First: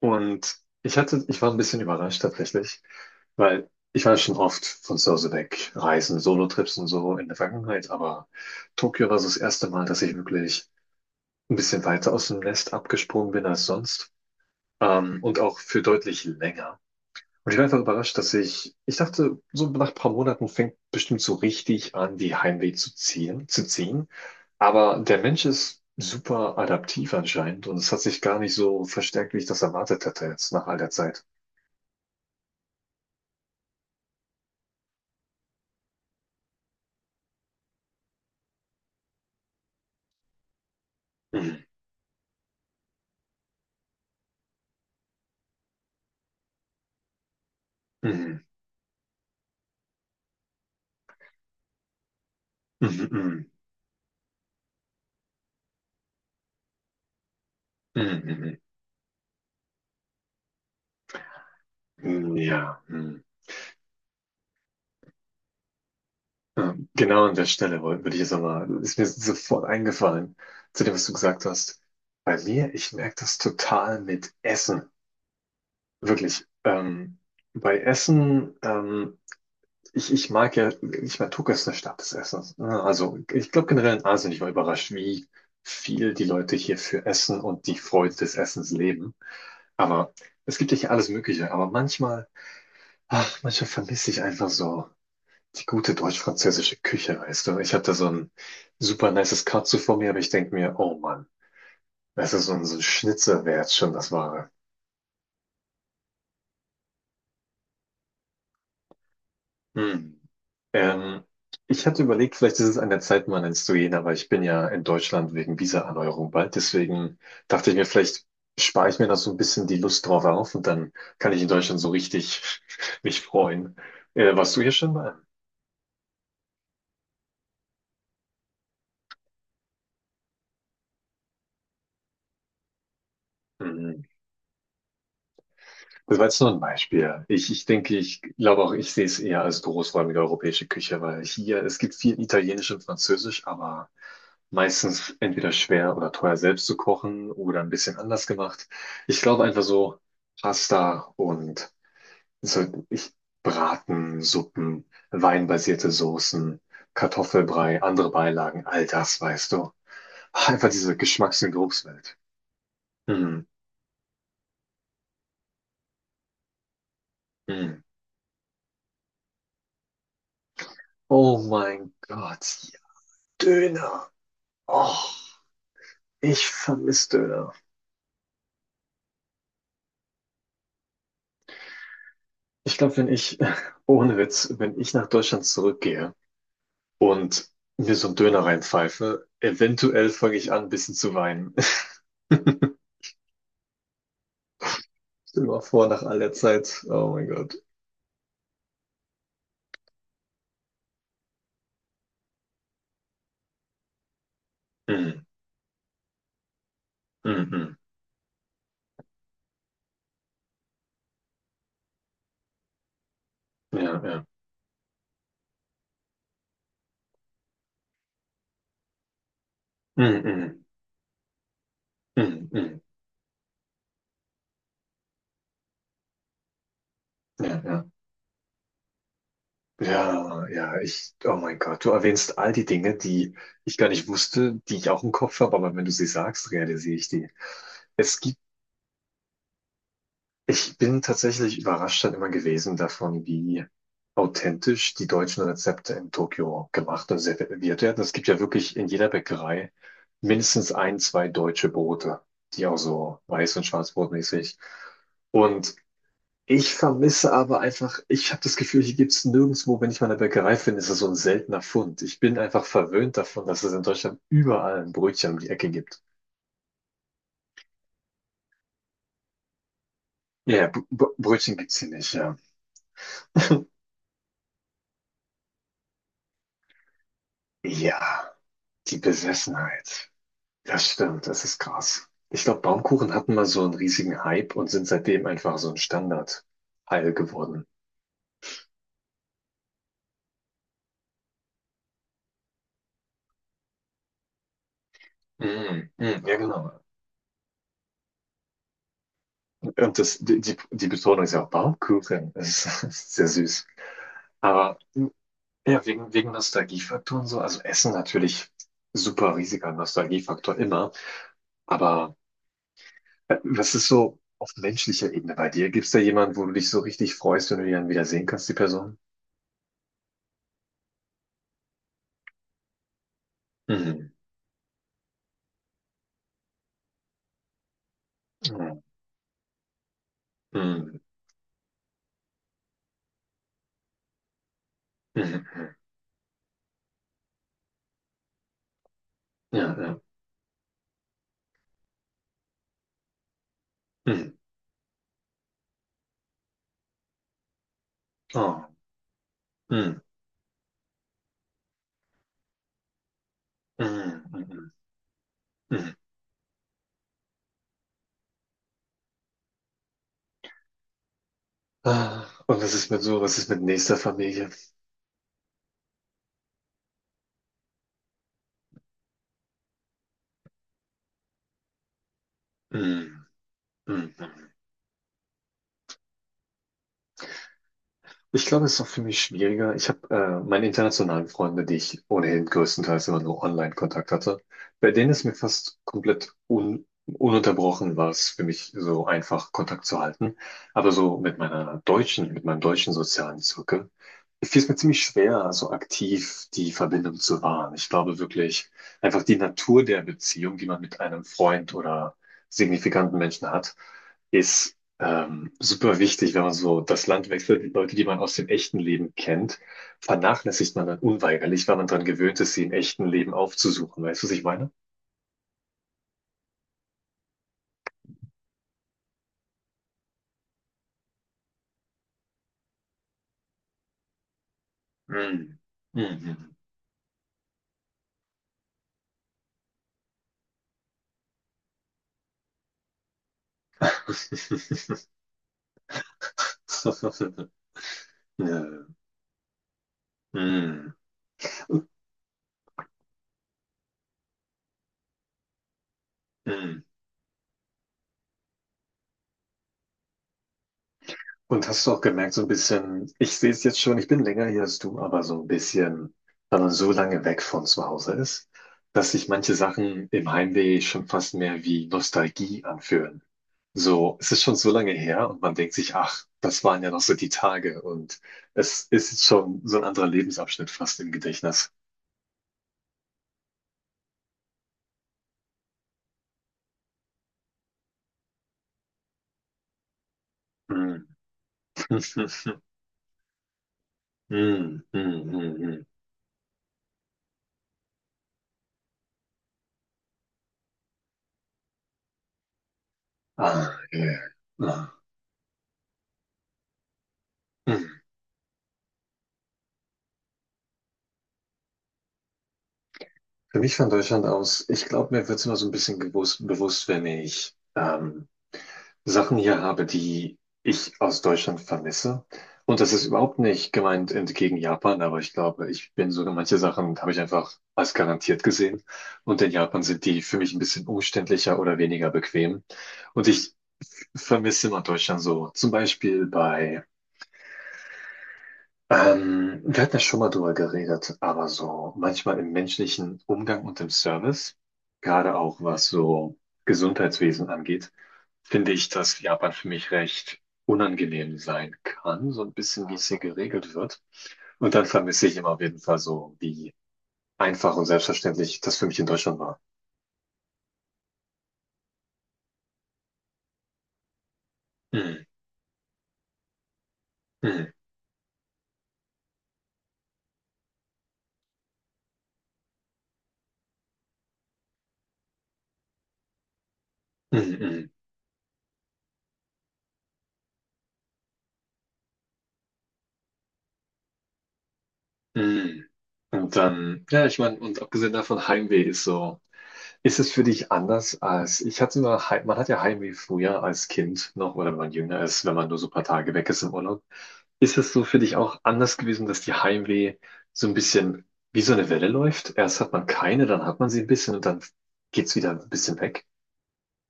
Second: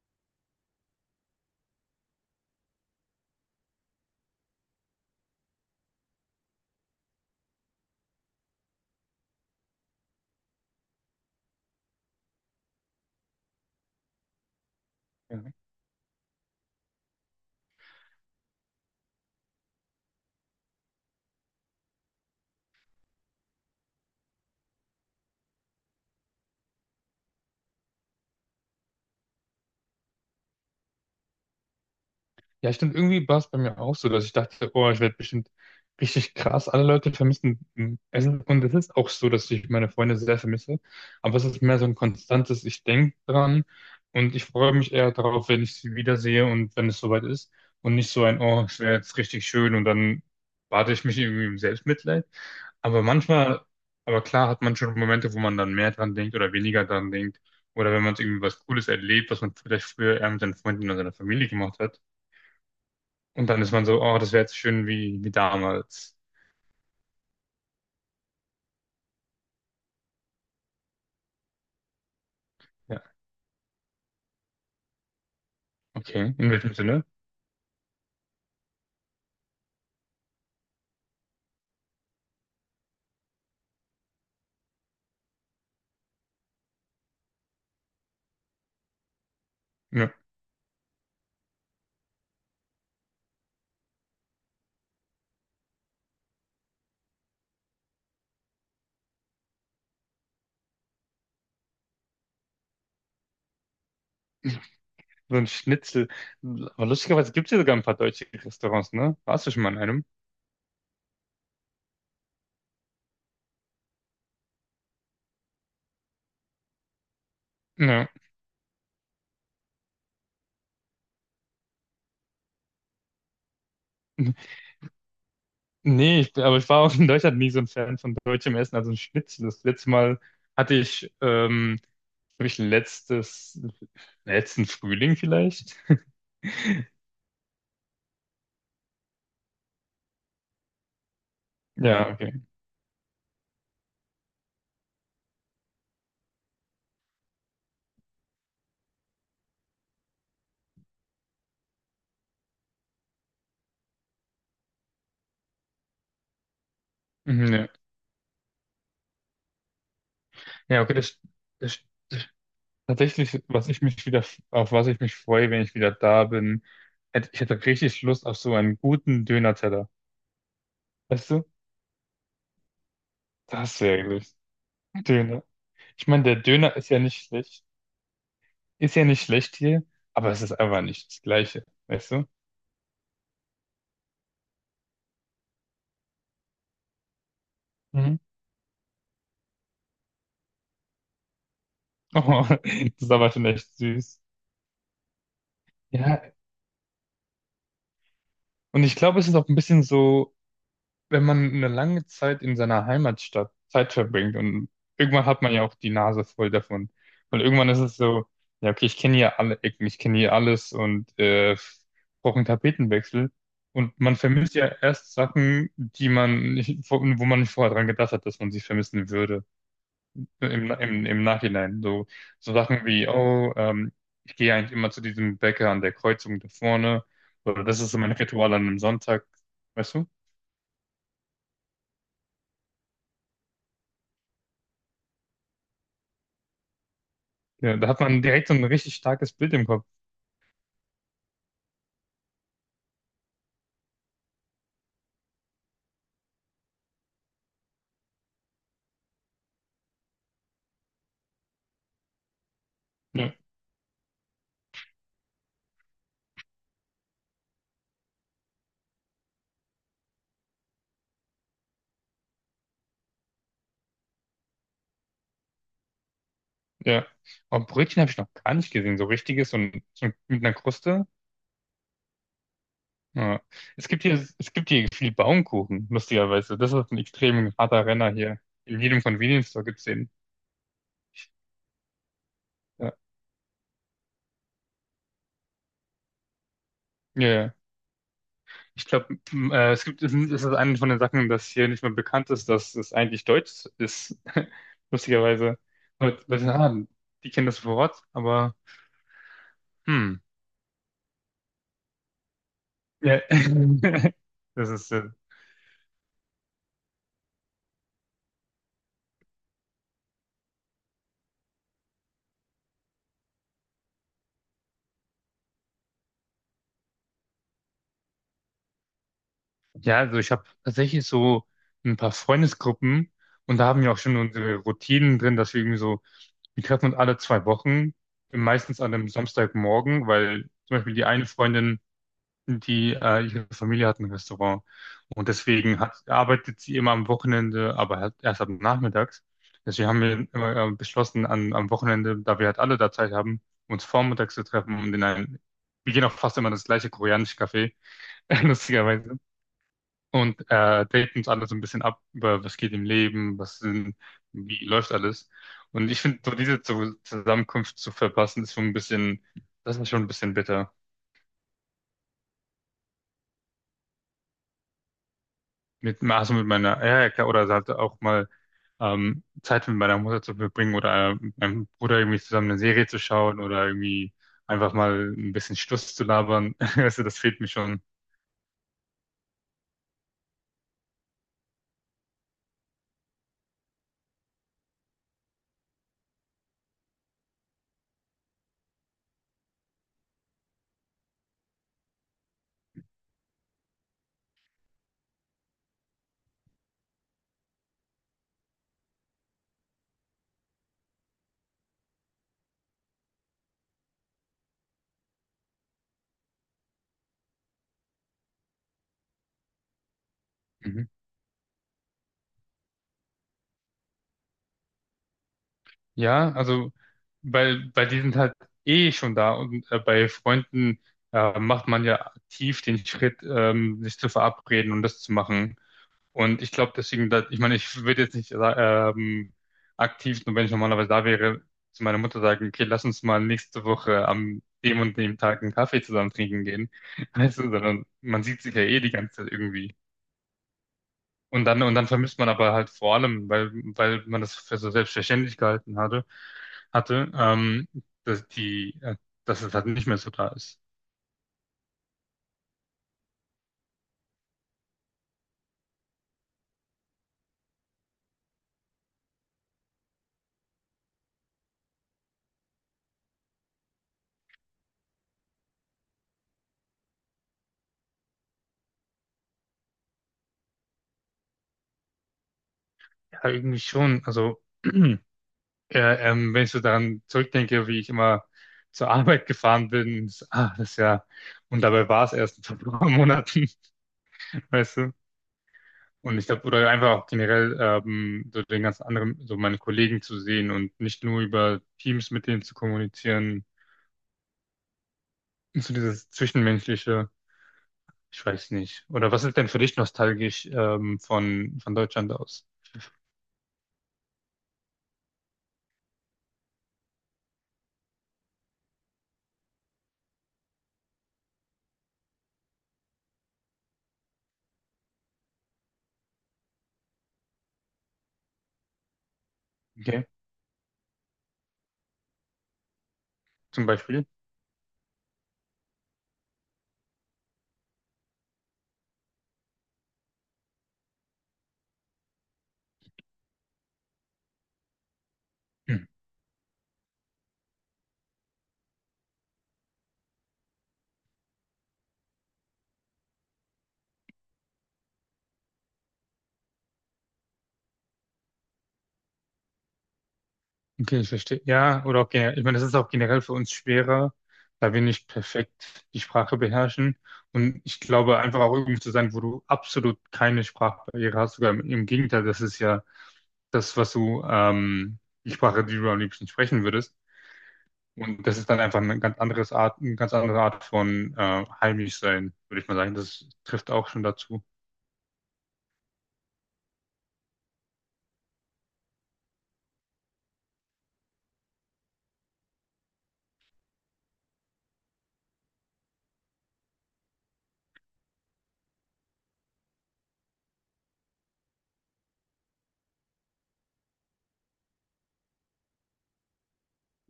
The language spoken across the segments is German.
Und ich war ein bisschen überrascht tatsächlich, weil ich war schon oft von zu Hause weg, Reisen, Solo-Trips und so in der Vergangenheit, aber Tokio war so das erste Mal, dass ich wirklich ein bisschen weiter aus dem Nest abgesprungen bin als sonst, und Ja, auch für deutlich länger. Und ich war einfach überrascht, dass ich dachte, so nach ein paar Monaten fängt bestimmt so richtig an, die Heimweh zu ziehen. Aber der Mensch ist super adaptiv anscheinend und es hat sich gar nicht so verstärkt, wie ich das erwartet hatte jetzt nach all der Zeit. Ja, stimmt, irgendwie war es bei mir auch so, dass ich dachte, oh, ich werde bestimmt richtig krass. Alle Leute vermissen Essen. Und es ist auch so, dass ich meine Freunde sehr vermisse. Aber es ist Mhm. mehr so ein konstantes, ich denke dran und ich freue mich eher darauf, wenn ich sie wiedersehe und wenn es soweit ist. Und nicht so Mhm. ein, oh, es wäre jetzt richtig schön und dann bade ich mich irgendwie im Selbstmitleid. Aber Mhm. manchmal, aber klar hat man schon Momente, wo man dann mehr dran denkt oder weniger dran denkt. Oder wenn man Mhm. irgendwie was Mhm. Cooles erlebt, was man vielleicht früher eher mit seinen Freunden oder seiner Familie gemacht hat. Mhm. Ja. Mhm. Und dann ist man so, oh, das wäre jetzt schön wie, wie damals. Ja, genau an der Stelle würde ich jetzt nochmal, ist mir sofort eingefallen, zu dem, was du gesagt hast. Bei mir, ich Ja, merke das total mit Essen. okay. Wirklich. In welchem Sinne? Bei Essen, ich mag ja, ich meine, Tokio ist eine Stadt des Essens, ne? Also ich glaube generell in Asien, ich war überrascht, wie viel die Leute hier für Essen und die Freude des Essens leben. Aber Ja. es gibt ja hier alles Mögliche. Aber manchmal, ach, manchmal vermisse ich einfach so die gute deutsch-französische Küche, weißt du? Ich habe da so ein super nices Katsu vor mir, aber ich denke mir, oh Mann, das ist so ein Schnitzer wär jetzt schon das Wahre. So ein Schnitzel. Aber lustigerweise gibt es ja sogar ein paar deutsche Restaurants, ne? Warst du schon mal in einem? Hm. Ähm, Ich hatte überlegt, vielleicht ist es an der Zeit, mal ins zu gehen, aber ich bin ja in Deutschland wegen Visa-Erneuerung bald. Deswegen dachte ich mir, Ja. vielleicht spare ich mir noch so ein bisschen die Lust drauf auf und dann kann ich in Deutschland so richtig mich freuen. Warst du hier schon mal? Nee, ich, aber ich war auch in Deutschland nie so ein Fan von deutschem Essen, also ein Schnitzel. Das letzte Mal hatte ich, glaube ich, letztes, letzten Frühling vielleicht. Das war jetzt nur ein Beispiel. Ich denke, ich glaube auch, ich sehe es eher als großräumige europäische Küche, weil hier, es gibt Ja, viel okay. Italienisch und Französisch, aber meistens entweder schwer oder teuer selbst zu kochen oder ein bisschen anders gemacht. Ich glaube einfach so Pasta und so, Braten, Suppen, weinbasierte Soßen, Mhm, Kartoffelbrei, andere Beilagen, all das, weißt du. Einfach ja, okay, diese Geschmacks- und das Geruchswelt. Mm, tatsächlich, was ich mich wieder, auf was ich mich freue, wenn ich wieder da bin, ich hätte mm. richtig Lust auf so einen guten Döner-Teller. Weißt Oh du? mein Gott, ja, Das wäre Döner. gut. Oh. Döner. Ich meine, der Ich Döner ist ja vermisse nicht Döner. schlecht. Ist ja nicht schlecht hier, aber es ist einfach nicht das Gleiche. Weißt du? Ich glaube, wenn ich, ohne Witz, wenn ich nach Deutschland zurückgehe und mir so einen Mhm. Döner reinpfeife, eventuell fange ich an, ein bisschen zu weinen. Oh, Stell das ist aber schon echt süß. dir mal vor, nach all der Ja, Zeit. Oh mein Gott. und ich glaube, es ist auch ein bisschen so, wenn man eine lange Zeit in seiner Heimatstadt Zeit verbringt und Mm, irgendwann hat man ja auch die Nase voll davon. Und mm, irgendwann mm. ist es so, ja, okay, ich kenne hier alle Ecken, ich kenne hier alles und brauche einen Tapetenwechsel. Und Ja, man ja. vermisst ja erst Sachen, die man nicht, wo man nicht vorher dran gedacht hat, dass man sie vermissen würde. Mm, mm, Im Nachhinein. So, mm, so mm. Sachen wie, oh, ich gehe eigentlich immer zu diesem Bäcker an der Kreuzung da vorne. Ja, Oder das ja. ist so mein Ritual an einem Sonntag. Weißt du? Ja, ja, oh mein Gott, du erwähnst all die Dinge, die ich gar nicht wusste, die ich auch im Kopf habe, aber wenn du sie sagst, realisiere ich die. Ja, da hat Es man direkt so ein richtig starkes Bild im Kopf. Ich bin tatsächlich überrascht dann immer gewesen davon, wie authentisch die deutschen Rezepte in Tokio gemacht und serviert werden. Es gibt ja wirklich in jeder Bäckerei mindestens ein, zwei deutsche Brote, die auch so Ja, weiß- und schwarzbrotmäßig. Und ich vermisse aber einfach, ich habe das Gefühl, hier gibt's nirgendwo, wenn ich mal eine Bäckerei finde, ist das so ein seltener Fund. Ich bin einfach verwöhnt davon, dass es in Deutschland überall ein Brötchen um die Ecke gibt. ja. Aber Brötchen habe ich noch gar nicht gesehen, so richtiges und so mit einer Ja, Br Br Kruste. Brötchen gibt's hier nicht, ja. Ja. Es gibt hier viel Baumkuchen, lustigerweise. Das ist ein extrem harter Renner Ja, hier. In die jedem Convenience Store gibt's den. Besessenheit. Das stimmt, das ist krass. Ich glaube, Ja, Baumkuchen hatten mal so einen riesigen Hype und sind seitdem einfach so ein Standardteil ja. geworden. Ich glaube, es gibt, es ist eine von den Sachen, dass hier nicht mehr bekannt ist, dass es eigentlich deutsch ist. Lustigerweise. Mm, Leute, mm, ja, ah, genau. die kennen das Wort, aber Und das, hm. die, die die Betonung ist ja auch Baumkuchen. Das ist das ist Ja. sehr süß. Das Aber ist, mm, ja, wegen Nostalgiefaktoren so, also Essen natürlich super riesiger Nostalgiefaktor immer. Aber was ist so auf menschlicher Ebene bei dir? Gibt's da jemanden, wo du dich so richtig freust, wenn du die dann wieder sehen kannst, die Person? ja, also ich habe tatsächlich so ein paar Freundesgruppen und da haben wir auch Mhm. schon unsere Routinen drin, dass wir irgendwie so, wir treffen uns alle zwei Wochen, Mhm. meistens an einem Samstagmorgen, weil zum Beispiel Mhm. die eine Freundin, die ihre Familie hat ein Restaurant und Mhm. deswegen hat, arbeitet sie immer am Wochenende, aber halt erst ab nachmittags. Ja, Deswegen ja. haben wir immer beschlossen, an, am Wochenende, da wir halt alle da Zeit haben, uns Mhm. vormittags zu treffen und in einen, wir gehen auch fast immer in das gleiche koreanische Café, Oh. lustigerweise. Mhm. Und er deckt uns alle so ein bisschen ab, über was geht im Leben, was sind, Mhm. wie Mhm. läuft alles. Und Mhm. ich finde, so diese Zusammenkunft zu verpassen, ist schon ein bisschen, das ist schon ein bisschen bitter. Ah, und was ist mit nächster Familie? Mit, also mit meiner, ja, ja, klar, oder halt auch mal Zeit mit meiner Mutter zu verbringen oder mit meinem Bruder irgendwie zusammen eine Serie zu Mhm. schauen oder irgendwie Mhm. einfach mal ein bisschen Stuss zu labern. Also das fehlt mir schon. Ich glaube, es ist auch für mich schwieriger. Ich habe meine internationalen Freunde, die ich ohnehin größtenteils immer nur Online-Kontakt hatte. Bei denen ist mir fast komplett un ununterbrochen war es für mich so einfach, Kontakt zu halten. Aber so mit meinem deutschen sozialen Zirkel fiel es mir ziemlich schwer, so aktiv die Verbindung zu wahren. Ich glaube wirklich, einfach die Natur der Beziehung, die man mit einem Freund oder signifikanten Menschen hat, ist super wichtig, wenn man so das Land wechselt. Die Leute, die man aus dem echten Leben kennt, vernachlässigt man dann unweigerlich, weil man daran gewöhnt ist, sie im echten Leben aufzusuchen. Weißt du, was ich meine? Ja, also weil, weil die sind halt eh schon da und bei Freunden macht man ja aktiv den Schritt, sich zu verabreden und das zu machen. Mm. Und ich Mhm. glaube deswegen, dass, ich meine, ich würde jetzt nicht ähm, aktiv, nur wenn ich normalerweise da wäre, zu meiner Mutter sagen, okay, lass uns mal nächste Woche am dem und dem Tag einen Kaffee zusammen trinken gehen. Weißt du, sondern man sieht sich ja Ja. eh die ganze Zeit irgendwie. Mm. Und dann vermisst man aber halt vor allem, weil, weil man das für so selbstverständlich gehalten hatte, Mm. hatte, dass die, dass es halt nicht mehr so da ist. Und hast du auch gemerkt, so ein bisschen, ich sehe es jetzt schon, ich bin länger hier als du, aber so ein bisschen, wenn man so lange weg von zu Hause ist, dass sich manche Sachen im Heimweh schon fast mehr wie Nostalgie anfühlen. So, es ist schon so lange her und man denkt sich, ach, das waren ja noch so die Tage und es ist jetzt schon so ein anderer Lebensabschnitt fast im Gedächtnis. Ja, irgendwie schon. Also, wenn ich so daran zurückdenke, wie ich immer zur Arbeit gefahren bin, ist, ah, das ist Mm. ja, und dabei war es erst vor ein paar Monaten, weißt Mm, du? mm, mm, mm. Und ich glaube, oder einfach auch generell, so den ganz anderen, so meine Kollegen zu sehen und nicht nur über Teams mit denen zu kommunizieren, Ah, yeah. Ah. so dieses Zwischenmenschliche. Mm. Ich weiß nicht. Oder was ist denn für dich nostalgisch von Deutschland aus? Für mich von Deutschland aus, ich glaube, mir wird es immer so ein bisschen bewusst, wenn ich Sachen hier habe, die ich aus Deutschland vermisse. Und das ist überhaupt nicht gemeint entgegen Japan, aber ich glaube, ich bin sogar manche Sachen habe ich einfach als garantiert gesehen. Und in Japan sind Okay, die für mich ein bisschen umständlicher oder weniger bequem. Und ich zum Beispiel. vermisse immer Deutschland so. Zum Beispiel bei wir hatten ja schon mal drüber geredet, aber so manchmal im menschlichen Umgang und im Service, gerade auch Hm. was so Gesundheitswesen angeht, finde ich, dass Japan für mich recht unangenehm sein kann, so ein bisschen, wie es hier geregelt wird. Und dann vermisse ich immer auf jeden Fall so, wie einfach und selbstverständlich das für mich in Deutschland war. Okay, ich verstehe. Ja, oder auch generell. Ich meine, das ist auch generell für uns schwerer, da wir nicht Mm, perfekt die Sprache beherrschen. Und mm, ich glaube, einfach auch irgendwo zu sein, wo du absolut keine Sprachbarriere hast. Sogar im Gegenteil, das ist ja das, was du, die Sprache, die du am liebsten sprechen würdest. mm, Und das ist dann einfach eine ganz andere Art von heimisch sein, würde ich mal sagen. Das trifft auch schon dazu. mm, mm. Und dann, ja, ich meine, und abgesehen davon, Heimweh ist so. Ist es für dich anders als, ich hatte mal, man hat ja Heimweh früher als Kind noch oder wenn man jünger ist, wenn man nur so ein paar Tage weg ist im Urlaub. Ist es so für dich auch anders gewesen, dass die Heimweh so ein bisschen wie so eine Welle läuft? Erst hat man keine, dann hat man sie ein bisschen und dann geht's wieder ein bisschen weg.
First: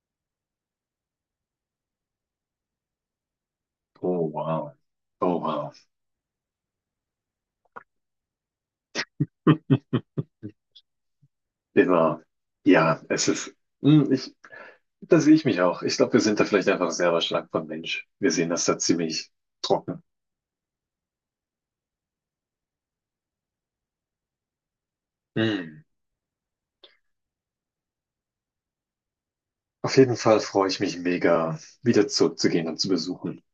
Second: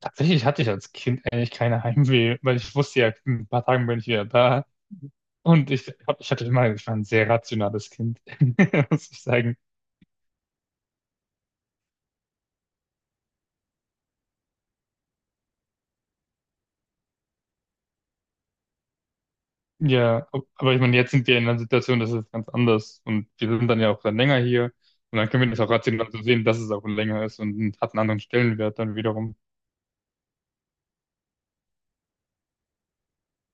Tatsächlich hatte ich als Kind eigentlich keine Heimweh, weil ich wusste ja, in ein paar Tagen bin ich Oh, wieder da. wow. Oh, Und wow. Ich hatte immer, ich war ein sehr rationales Kind, muss ich sagen. Immer. Ja, es ist, hm, ich, da sehe ich mich auch. Ich glaube, wir sind da vielleicht einfach selber stark von Mensch. Wir sehen das da ziemlich trocken. Ja, aber ich meine, jetzt sind wir in einer Situation, das ist ganz anders. Und wir sind dann ja auch dann länger hier. Und dann können wir das auch Hm. rational so sehen, dass es auch länger ist und hat einen anderen Stellenwert dann wiederum. Auf jeden Fall freue ich mich mega, wieder zurückzugehen und zu besuchen.